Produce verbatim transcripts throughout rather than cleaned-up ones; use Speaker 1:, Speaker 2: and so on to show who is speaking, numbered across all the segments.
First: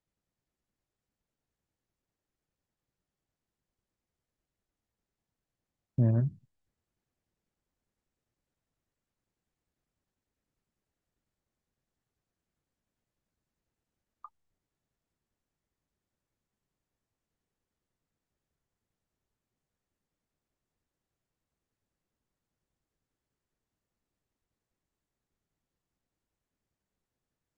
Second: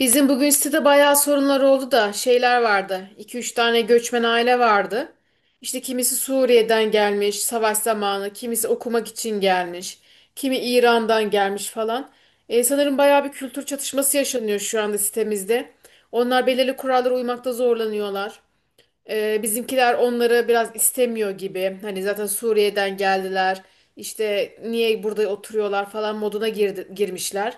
Speaker 1: Bizim bugün sitede bayağı sorunlar oldu da şeyler vardı. İki üç tane göçmen aile vardı. İşte kimisi
Speaker 2: Hı.
Speaker 1: Suriye'den gelmiş savaş zamanı, kimisi okumak için gelmiş, kimi İran'dan gelmiş falan. E, sanırım bayağı bir kültür çatışması yaşanıyor şu anda sitemizde. Onlar belirli kurallara uymakta zorlanıyorlar. Ee, bizimkiler onları biraz istemiyor gibi. Hani zaten Suriye'den geldiler. İşte niye burada oturuyorlar falan moduna girdi, girmişler.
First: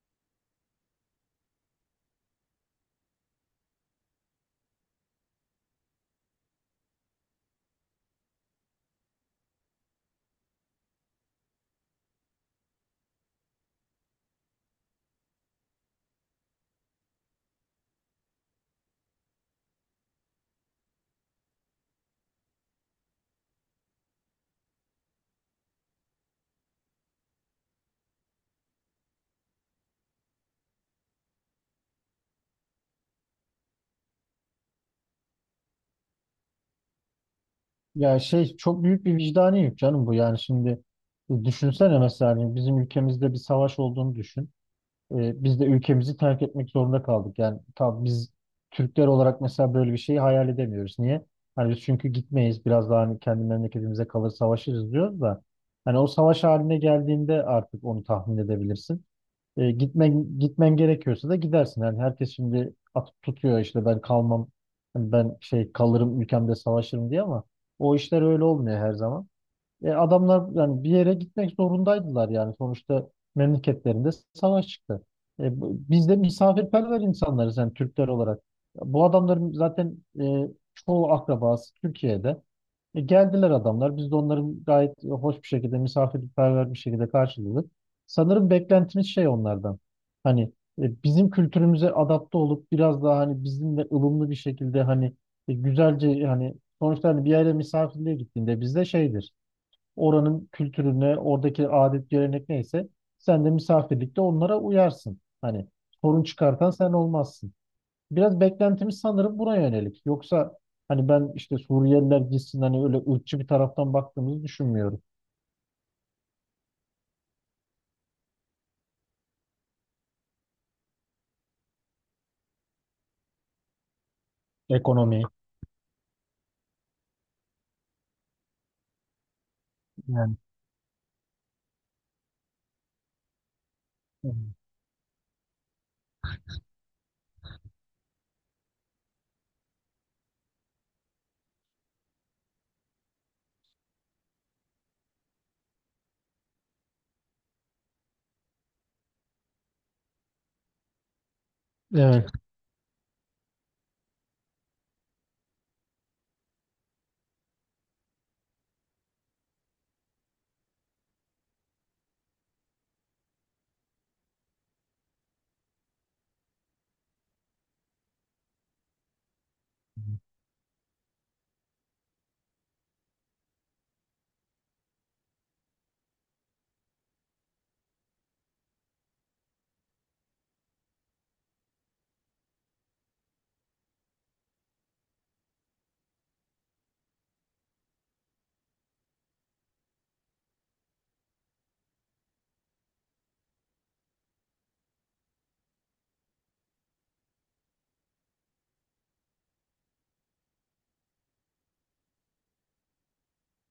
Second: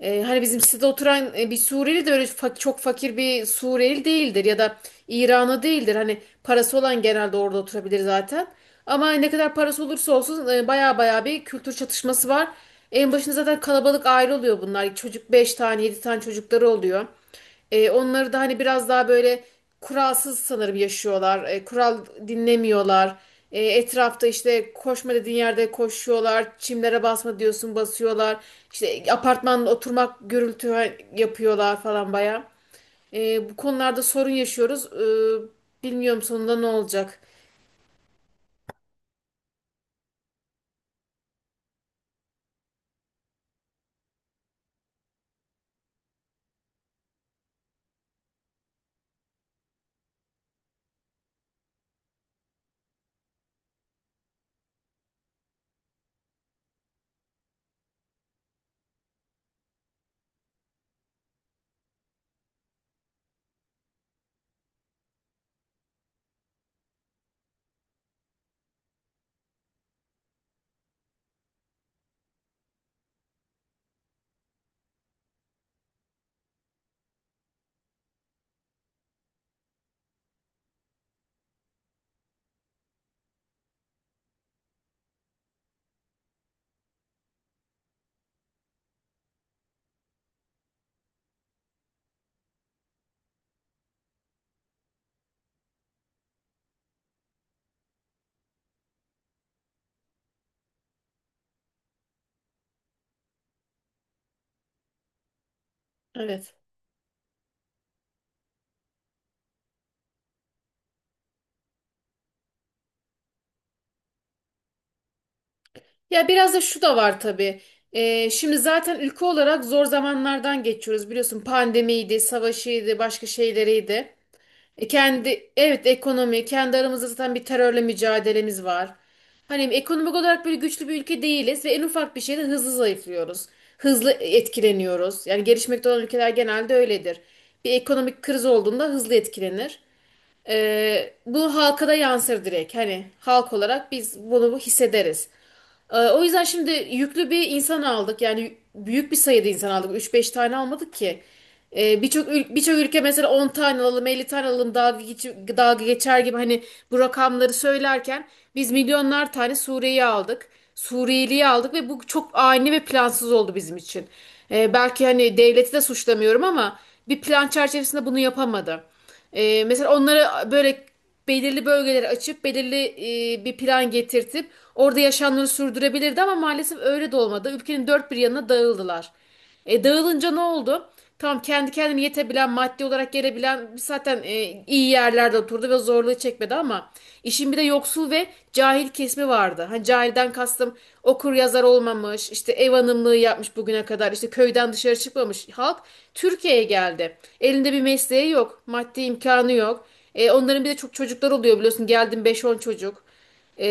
Speaker 1: Ee, hani bizim sitede oturan e, bir Suriyeli de öyle fa- çok fakir bir Suriyeli değildir ya da İranlı değildir. Hani parası olan genelde orada oturabilir zaten. Ama ne kadar parası olursa olsun e, baya baya bir kültür çatışması var. En başında zaten kalabalık aile oluyor bunlar. Çocuk beş tane yedi tane çocukları oluyor. E, onları da hani biraz daha böyle kuralsız sanırım yaşıyorlar. E, kural dinlemiyorlar. E, etrafta işte koşma dediğin yerde koşuyorlar. Çimlere basma diyorsun basıyorlar. İşte apartmanda oturmak gürültü yapıyorlar falan baya. E, bu konularda sorun yaşıyoruz. E, bilmiyorum sonunda ne olacak.
Speaker 2: Ya şey çok büyük bir vicdani yük canım bu yani şimdi, e, düşünsene mesela hani bizim ülkemizde bir savaş olduğunu düşün. E, biz de ülkemizi terk etmek zorunda kaldık. Yani tabii biz Türkler olarak mesela böyle bir şeyi hayal edemiyoruz. Niye? Hani biz çünkü gitmeyiz, biraz daha hani kendi memleketimize kalır savaşırız diyoruz da hani o savaş haline geldiğinde artık onu tahmin edebilirsin. E, gitmen gitmen gerekiyorsa da gidersin. Yani herkes şimdi atıp tutuyor işte ben kalmam, ben şey kalırım ülkemde savaşırım diye ama o işler öyle olmuyor her zaman. E, adamlar yani bir yere gitmek zorundaydılar yani sonuçta memleketlerinde savaş çıktı. E, bu- biz de misafirperver insanlarız yani Türkler olarak. Bu adamların zaten e, çoğu akrabası Türkiye'de. E, geldiler adamlar. Biz de onların gayet hoş bir şekilde misafirperver bir şekilde karşıladık. Sanırım beklentimiz şey onlardan. Hani, e, bizim kültürümüze adapte olup biraz daha hani bizimle ılımlı bir şekilde hani, e, güzelce hani, sonuçta hani bir yere misafirliğe gittiğinde bizde şeydir, oranın kültürüne, oradaki adet gelenek neyse sen de misafirlikte onlara uyarsın. Hani sorun
Speaker 1: Evet.
Speaker 2: çıkartan sen olmazsın. Biraz beklentimiz sanırım buna yönelik. Yoksa hani ben işte Suriyeliler gitsin, hani öyle ırkçı bir taraftan baktığımızı düşünmüyorum.
Speaker 1: Ya biraz da şu da var tabii. Ee, şimdi zaten ülke olarak zor zamanlardan geçiyoruz. Biliyorsun pandemiydi, savaşıydı, başka şeyleriydi. E,
Speaker 2: Ekonomi
Speaker 1: kendi Evet, ekonomi, kendi aramızda zaten bir terörle mücadelemiz var. Hani ekonomik
Speaker 2: yani.
Speaker 1: olarak böyle güçlü bir ülke değiliz ve en ufak bir şeyde hızlı zayıflıyoruz. Hızlı etkileniyoruz. Yani gelişmekte olan ülkeler genelde öyledir. Bir ekonomik kriz olduğunda hızlı etkilenir. Ee, bu halka da yansır direkt. Hani halk olarak biz bunu hissederiz. Ee, O yüzden şimdi yüklü bir insan aldık. Yani büyük bir sayıda insan aldık. Üç beş tane almadık ki. Ee, birçok
Speaker 2: Evet.
Speaker 1: ül- birçok ülke mesela on tane alalım, elli tane alalım dalga, geç- dalga geçer gibi hani bu rakamları söylerken biz milyonlar tane Suriye'yi aldık. Suriyeli'yi aldık ve bu çok ani ve plansız oldu bizim için. Ee, belki hani devleti de suçlamıyorum ama bir plan çerçevesinde bunu yapamadı. Ee, mesela onlara böyle belirli bölgeleri açıp belirli e, bir plan getirtip orada yaşamlarını sürdürebilirdi ama maalesef öyle de olmadı. Ülkenin dört bir yanına dağıldılar. E, dağılınca ne oldu? Tamam, kendi kendine yetebilen, maddi olarak gelebilen zaten e, iyi yerlerde oturdu ve zorluğu çekmedi ama işin bir de yoksul ve cahil kesimi vardı. Hani cahilden kastım okur yazar olmamış, işte ev hanımlığı yapmış bugüne kadar, işte köyden dışarı çıkmamış halk Türkiye'ye geldi. Elinde bir mesleği yok, maddi imkanı yok. E, onların bir de çok çocuklar oluyor biliyorsun. Geldim beş on çocuk. E,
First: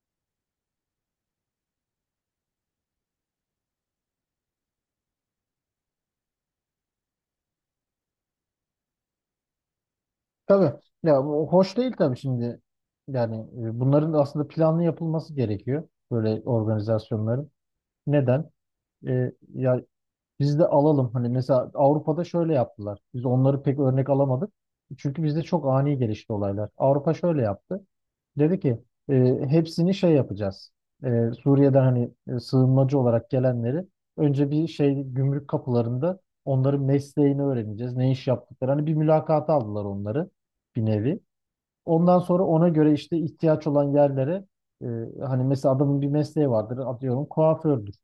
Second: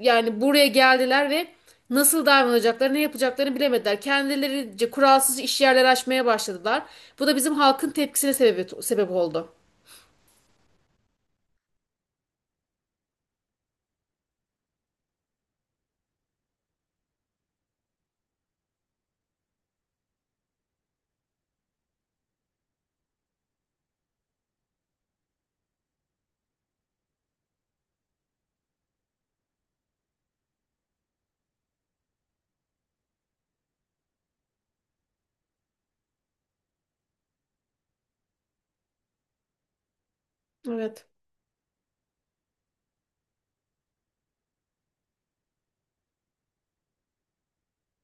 Speaker 1: Yani buraya geldiler ve nasıl davranacaklarını, ne yapacaklarını bilemediler. Kendilerince kuralsız iş yerleri açmaya başladılar. Bu da bizim halkın tepkisine sebep, sebep oldu.
Speaker 2: Tabii. Ya bu hoş değil tabii şimdi. Yani, e, bunların aslında planlı yapılması gerekiyor. Böyle organizasyonların. Neden? E, ya, biz de alalım. Hani mesela Avrupa'da şöyle yaptılar. Biz onları pek örnek alamadık. Çünkü bizde çok ani gelişti olaylar. Avrupa şöyle yaptı. Dedi ki, e, hepsini şey yapacağız. E, Suriye'den hani, e, sığınmacı olarak gelenleri önce bir şey gümrük kapılarında onların mesleğini öğreneceğiz. Ne iş yaptıkları. Hani bir mülakata aldılar onları, bir
Speaker 1: Evet.
Speaker 2: nevi. Ondan sonra ona göre işte ihtiyaç olan yerlere, e, hani mesela adamın bir mesleği vardır, atıyorum kuafördür.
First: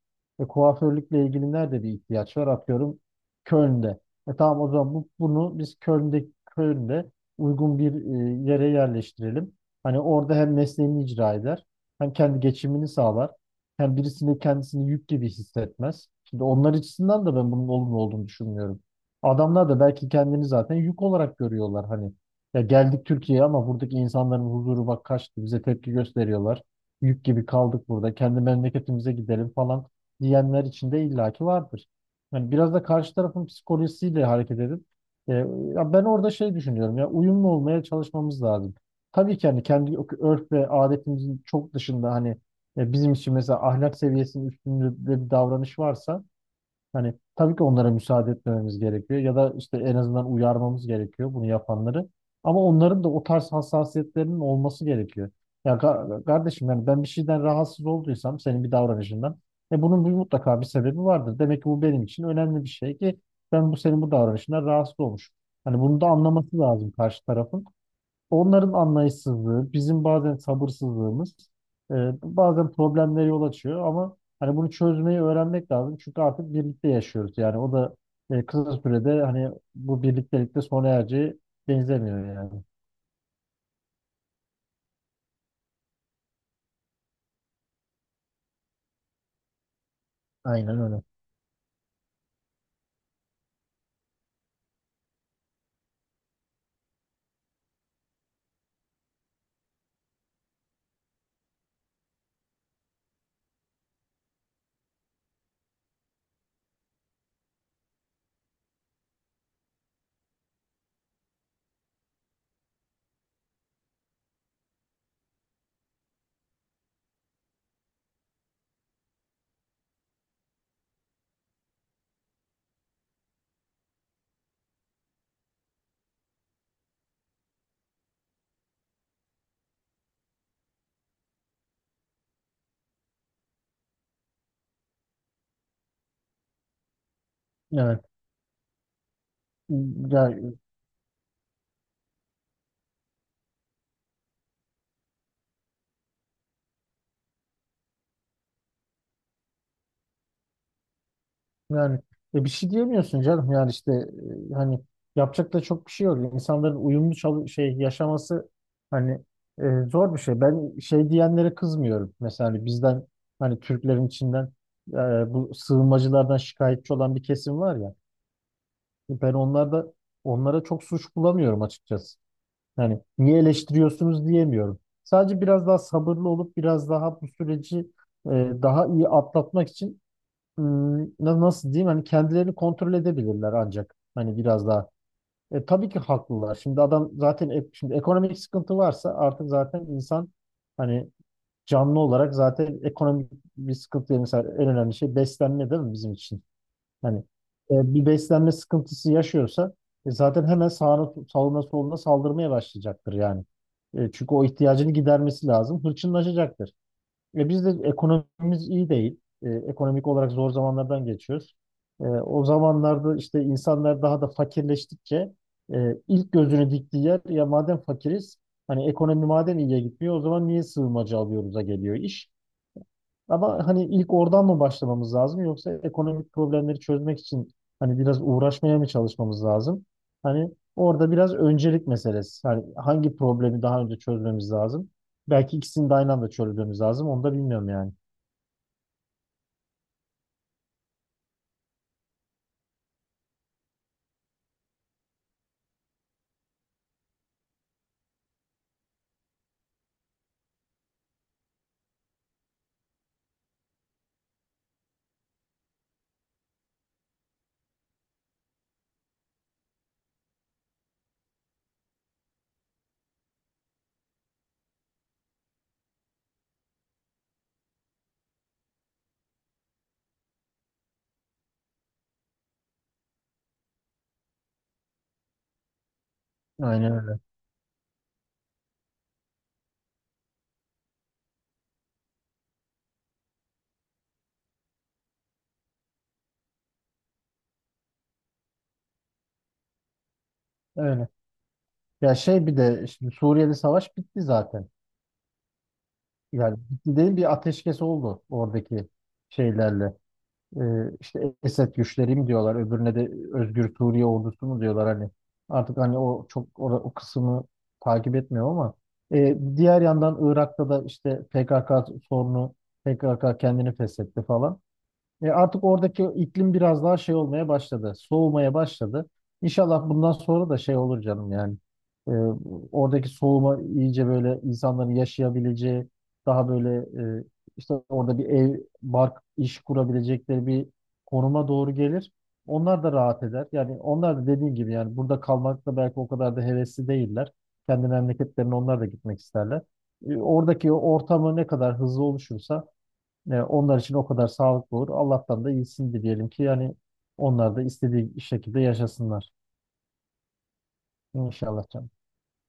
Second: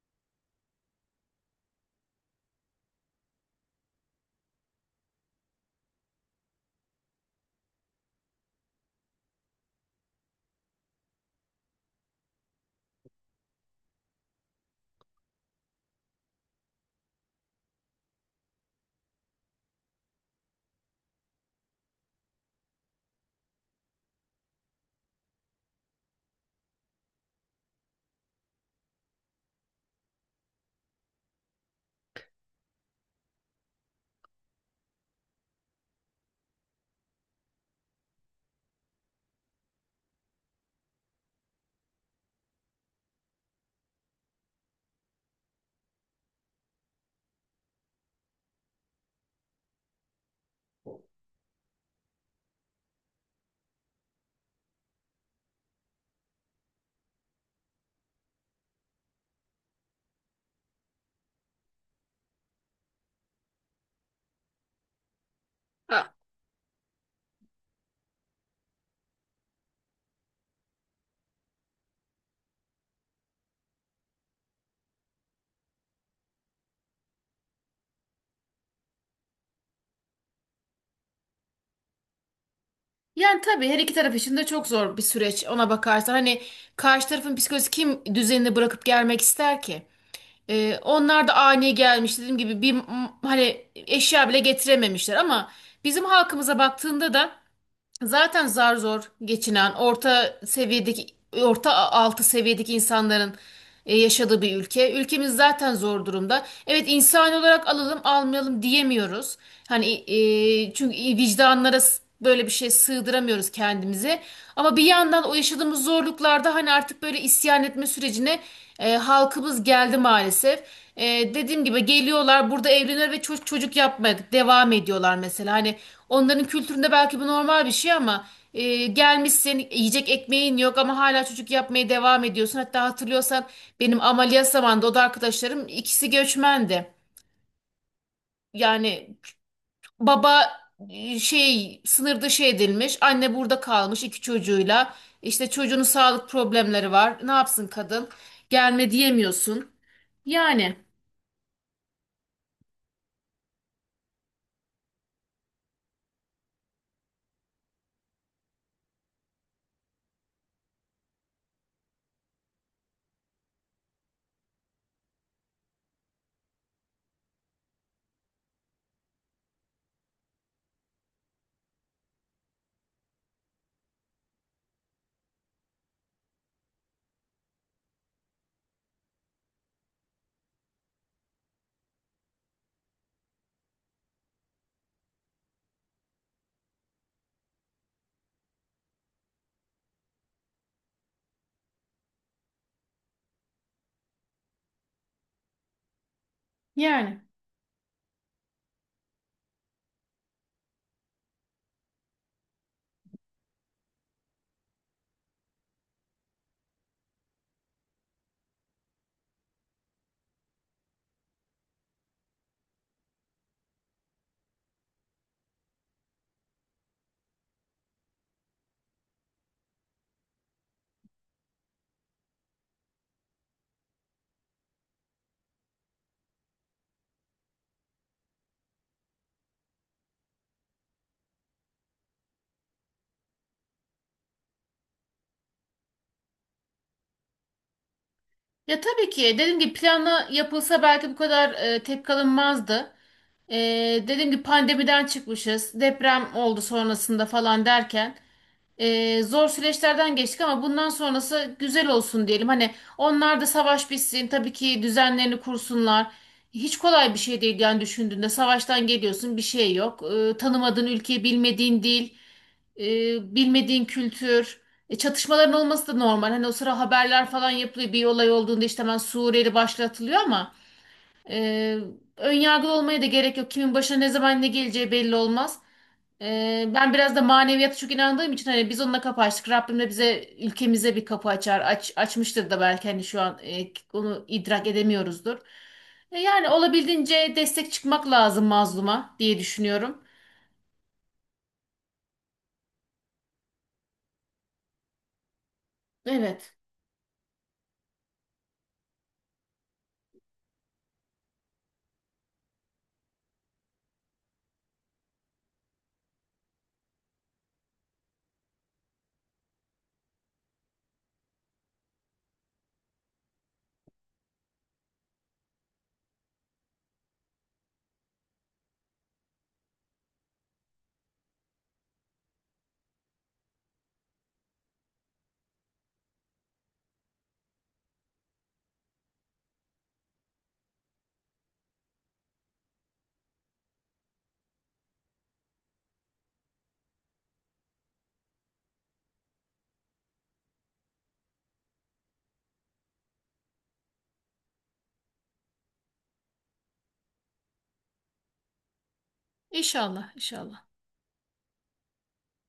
Speaker 2: E, kuaförlükle ilgili nerede bir ihtiyaç var, atıyorum Köln'de. E, tamam, o zaman bu, bunu biz Köln'de Köln'de uygun bir e, yere yerleştirelim. Hani orada hem mesleğini icra eder, hem kendi geçimini sağlar, hem birisini kendisini yük gibi hissetmez. Şimdi onlar açısından da ben bunun olumlu olduğunu düşünmüyorum. Adamlar da belki kendini zaten yük olarak görüyorlar hani. Ya geldik Türkiye'ye ama buradaki insanların huzuru bak kaçtı. Bize tepki gösteriyorlar. Yük gibi kaldık burada. Kendi memleketimize gidelim falan diyenler içinde illaki vardır. Yani biraz da karşı tarafın psikolojisiyle hareket edip, e, ya ben orada şey düşünüyorum, ya uyumlu olmaya çalışmamız lazım. Tabii ki hani kendi örf ve adetimizin çok dışında hani, e, bizim için mesela ahlak seviyesinin üstünde bir davranış varsa, hani tabii ki onlara müsaade etmememiz gerekiyor ya da işte en azından uyarmamız gerekiyor bunu yapanları. Ama onların da o tarz hassasiyetlerinin olması gerekiyor. Ya ka- kardeşim yani ben bir şeyden rahatsız olduysam senin bir davranışından, e bunun bir mutlaka bir sebebi vardır. Demek ki bu benim için önemli bir şey ki ben bu senin bu davranışından rahatsız olmuşum. Hani bunu da
Speaker 1: Ha.
Speaker 2: anlaması lazım karşı tarafın. Onların anlayışsızlığı, bizim bazen sabırsızlığımız, e, bazen problemlere yol açıyor ama hani bunu çözmeyi öğrenmek lazım. Çünkü artık birlikte yaşıyoruz. Yani o da, e, kısa sürede hani bu birliktelikte sona ereceği benzemiyor yani.
Speaker 1: Yani tabii her iki taraf için de çok zor bir süreç ona bakarsan. Hani karşı tarafın psikolojisi kim düzenini bırakıp gelmek ister ki? Ee,
Speaker 2: Aynen öyle.
Speaker 1: onlar da ani gelmiş dediğim gibi bir m- hani eşya bile getirememişler ama bizim halkımıza baktığında da zaten zar zor geçinen orta seviyedeki orta altı seviyedeki insanların e, yaşadığı bir ülke. Ülkemiz zaten zor durumda. Evet, insan olarak alalım almayalım diyemiyoruz. Hani e, çünkü vicdanlara s- böyle bir şey sığdıramıyoruz kendimize. Ama bir yandan o yaşadığımız zorluklarda hani artık böyle isyan etme sürecine e, halkımız geldi maalesef. E, dediğim gibi geliyorlar burada evleniyor ve çocuk çocuk yapmaya devam ediyorlar mesela. Hani onların kültüründe belki bu normal bir şey ama e, gelmişsin yiyecek ekmeğin yok ama hala çocuk yapmaya devam ediyorsun. Hatta hatırlıyorsan benim ameliyat zamanında o da arkadaşlarım ikisi göçmendi.
Speaker 2: Evet.
Speaker 1: Yani
Speaker 2: Ya,
Speaker 1: baba e, şey sınır dışı edilmiş, anne burada kalmış iki çocuğuyla, işte çocuğunun sağlık problemleri var, ne yapsın kadın, gelme diyemiyorsun. Yani.
Speaker 2: yani, e, bir şey diyemiyorsun canım. Yani işte, e, hani yapacak da çok bir şey yok. İnsanların uyumlu çalı- şey yaşaması hani, e, zor bir şey. Ben şey diyenlere kızmıyorum. Mesela hani bizden, hani Türklerin içinden, e, bu sığınmacılardan şikayetçi olan bir kesim var ya. Ben onlarda onlara çok suç bulamıyorum açıkçası. Yani niye eleştiriyorsunuz diyemiyorum. Sadece biraz daha sabırlı olup biraz daha bu süreci, e, daha iyi atlatmak için, ıı, na- nasıl diyeyim, hani kendilerini kontrol edebilirler ancak hani biraz daha. E, tabii ki haklılar. Şimdi adam zaten ek- şimdi ekonomik sıkıntı varsa artık zaten insan hani, canlı olarak zaten ekonomik bir sıkıntı, yani mesela en önemli şey beslenme değil mi bizim için? Hani,
Speaker 1: Yani
Speaker 2: e, bir beslenme sıkıntısı yaşıyorsa, e, zaten hemen sağına, sağına soluna saldırmaya başlayacaktır yani. E, çünkü o ihtiyacını gidermesi lazım. Hırçınlaşacaktır. E, biz de ekonomimiz iyi değil. E, ekonomik olarak zor zamanlardan geçiyoruz. E, o zamanlarda işte insanlar daha da fakirleştikçe, e, ilk gözünü diktiği yer, ya madem fakiriz, hani ekonomi madem iyiye gitmiyor, o zaman niye sığınmacı alıyoruz'a geliyor iş. Ama hani ilk oradan mı başlamamız lazım yoksa ekonomik problemleri çözmek için hani biraz uğraşmaya mı çalışmamız lazım? Hani orada biraz öncelik meselesi. Hani hangi problemi daha önce çözmemiz lazım? Belki ikisini de aynı anda çözmemiz lazım. Onu da bilmiyorum yani.
Speaker 1: ya tabii ki dediğim gibi planla yapılsa belki bu kadar e, tepki alınmazdı. E, dediğim gibi pandemiden çıkmışız, deprem oldu sonrasında falan derken e, zor süreçlerden geçtik ama bundan sonrası güzel olsun diyelim. Hani onlar da savaş bitsin, tabii ki düzenlerini kursunlar. Hiç kolay bir şey değil yani, düşündüğünde savaştan geliyorsun bir şey yok. E, tanımadığın ülke, bilmediğin dil, e, bilmediğin kültür. E, çatışmaların olması da normal. Hani o sıra haberler falan yapılıyor. Bir olay olduğunda işte hemen Suriyeli başlatılıyor ama e, önyargılı olmaya da gerek yok. Kimin başına ne zaman ne geleceği belli olmaz. E,
Speaker 2: Aynen
Speaker 1: ben biraz
Speaker 2: öyle.
Speaker 1: da maneviyata çok inandığım için hani biz onunla kapı açtık. Rabbim de bize ülkemize bir kapı açar. Aç, açmıştır da belki hani şu an e, onu idrak edemiyoruzdur. E, yani olabildiğince destek çıkmak lazım mazluma diye düşünüyorum.
Speaker 2: Öyle. Ya şey, bir de şimdi Suriye'de savaş bitti zaten.
Speaker 1: Evet.
Speaker 2: Yani bitti değil, bir ateşkes oldu oradaki şeylerle. Ee, işte Esed güçleri mi diyorlar, öbürüne de Özgür Suriye ordusu mu diyorlar hani. Artık hani o çok o, o kısmı takip etmiyor ama Ee, diğer yandan Irak'ta da işte P K K sorunu, P K K kendini feshetti falan. E, artık oradaki iklim biraz daha şey olmaya başladı. Soğumaya başladı. İnşallah bundan sonra da şey olur canım yani. E, Oradaki soğuma iyice, böyle insanların yaşayabileceği, daha böyle, e, işte orada bir ev, bark, iş kurabilecekleri bir konuma doğru gelir. Onlar da rahat eder. Yani onlar da dediğim gibi yani burada kalmakta belki o kadar da hevesli değiller. Kendi memleketlerine onlar da gitmek isterler. E, oradaki ortamı ne kadar hızlı oluşursa, e, onlar için o kadar sağlıklı olur. Allah'tan da iyisini dileyelim ki yani onlar da istediği şekilde yaşasınlar.
Speaker 1: İnşallah, inşallah.
Speaker 2: İnşallah canım.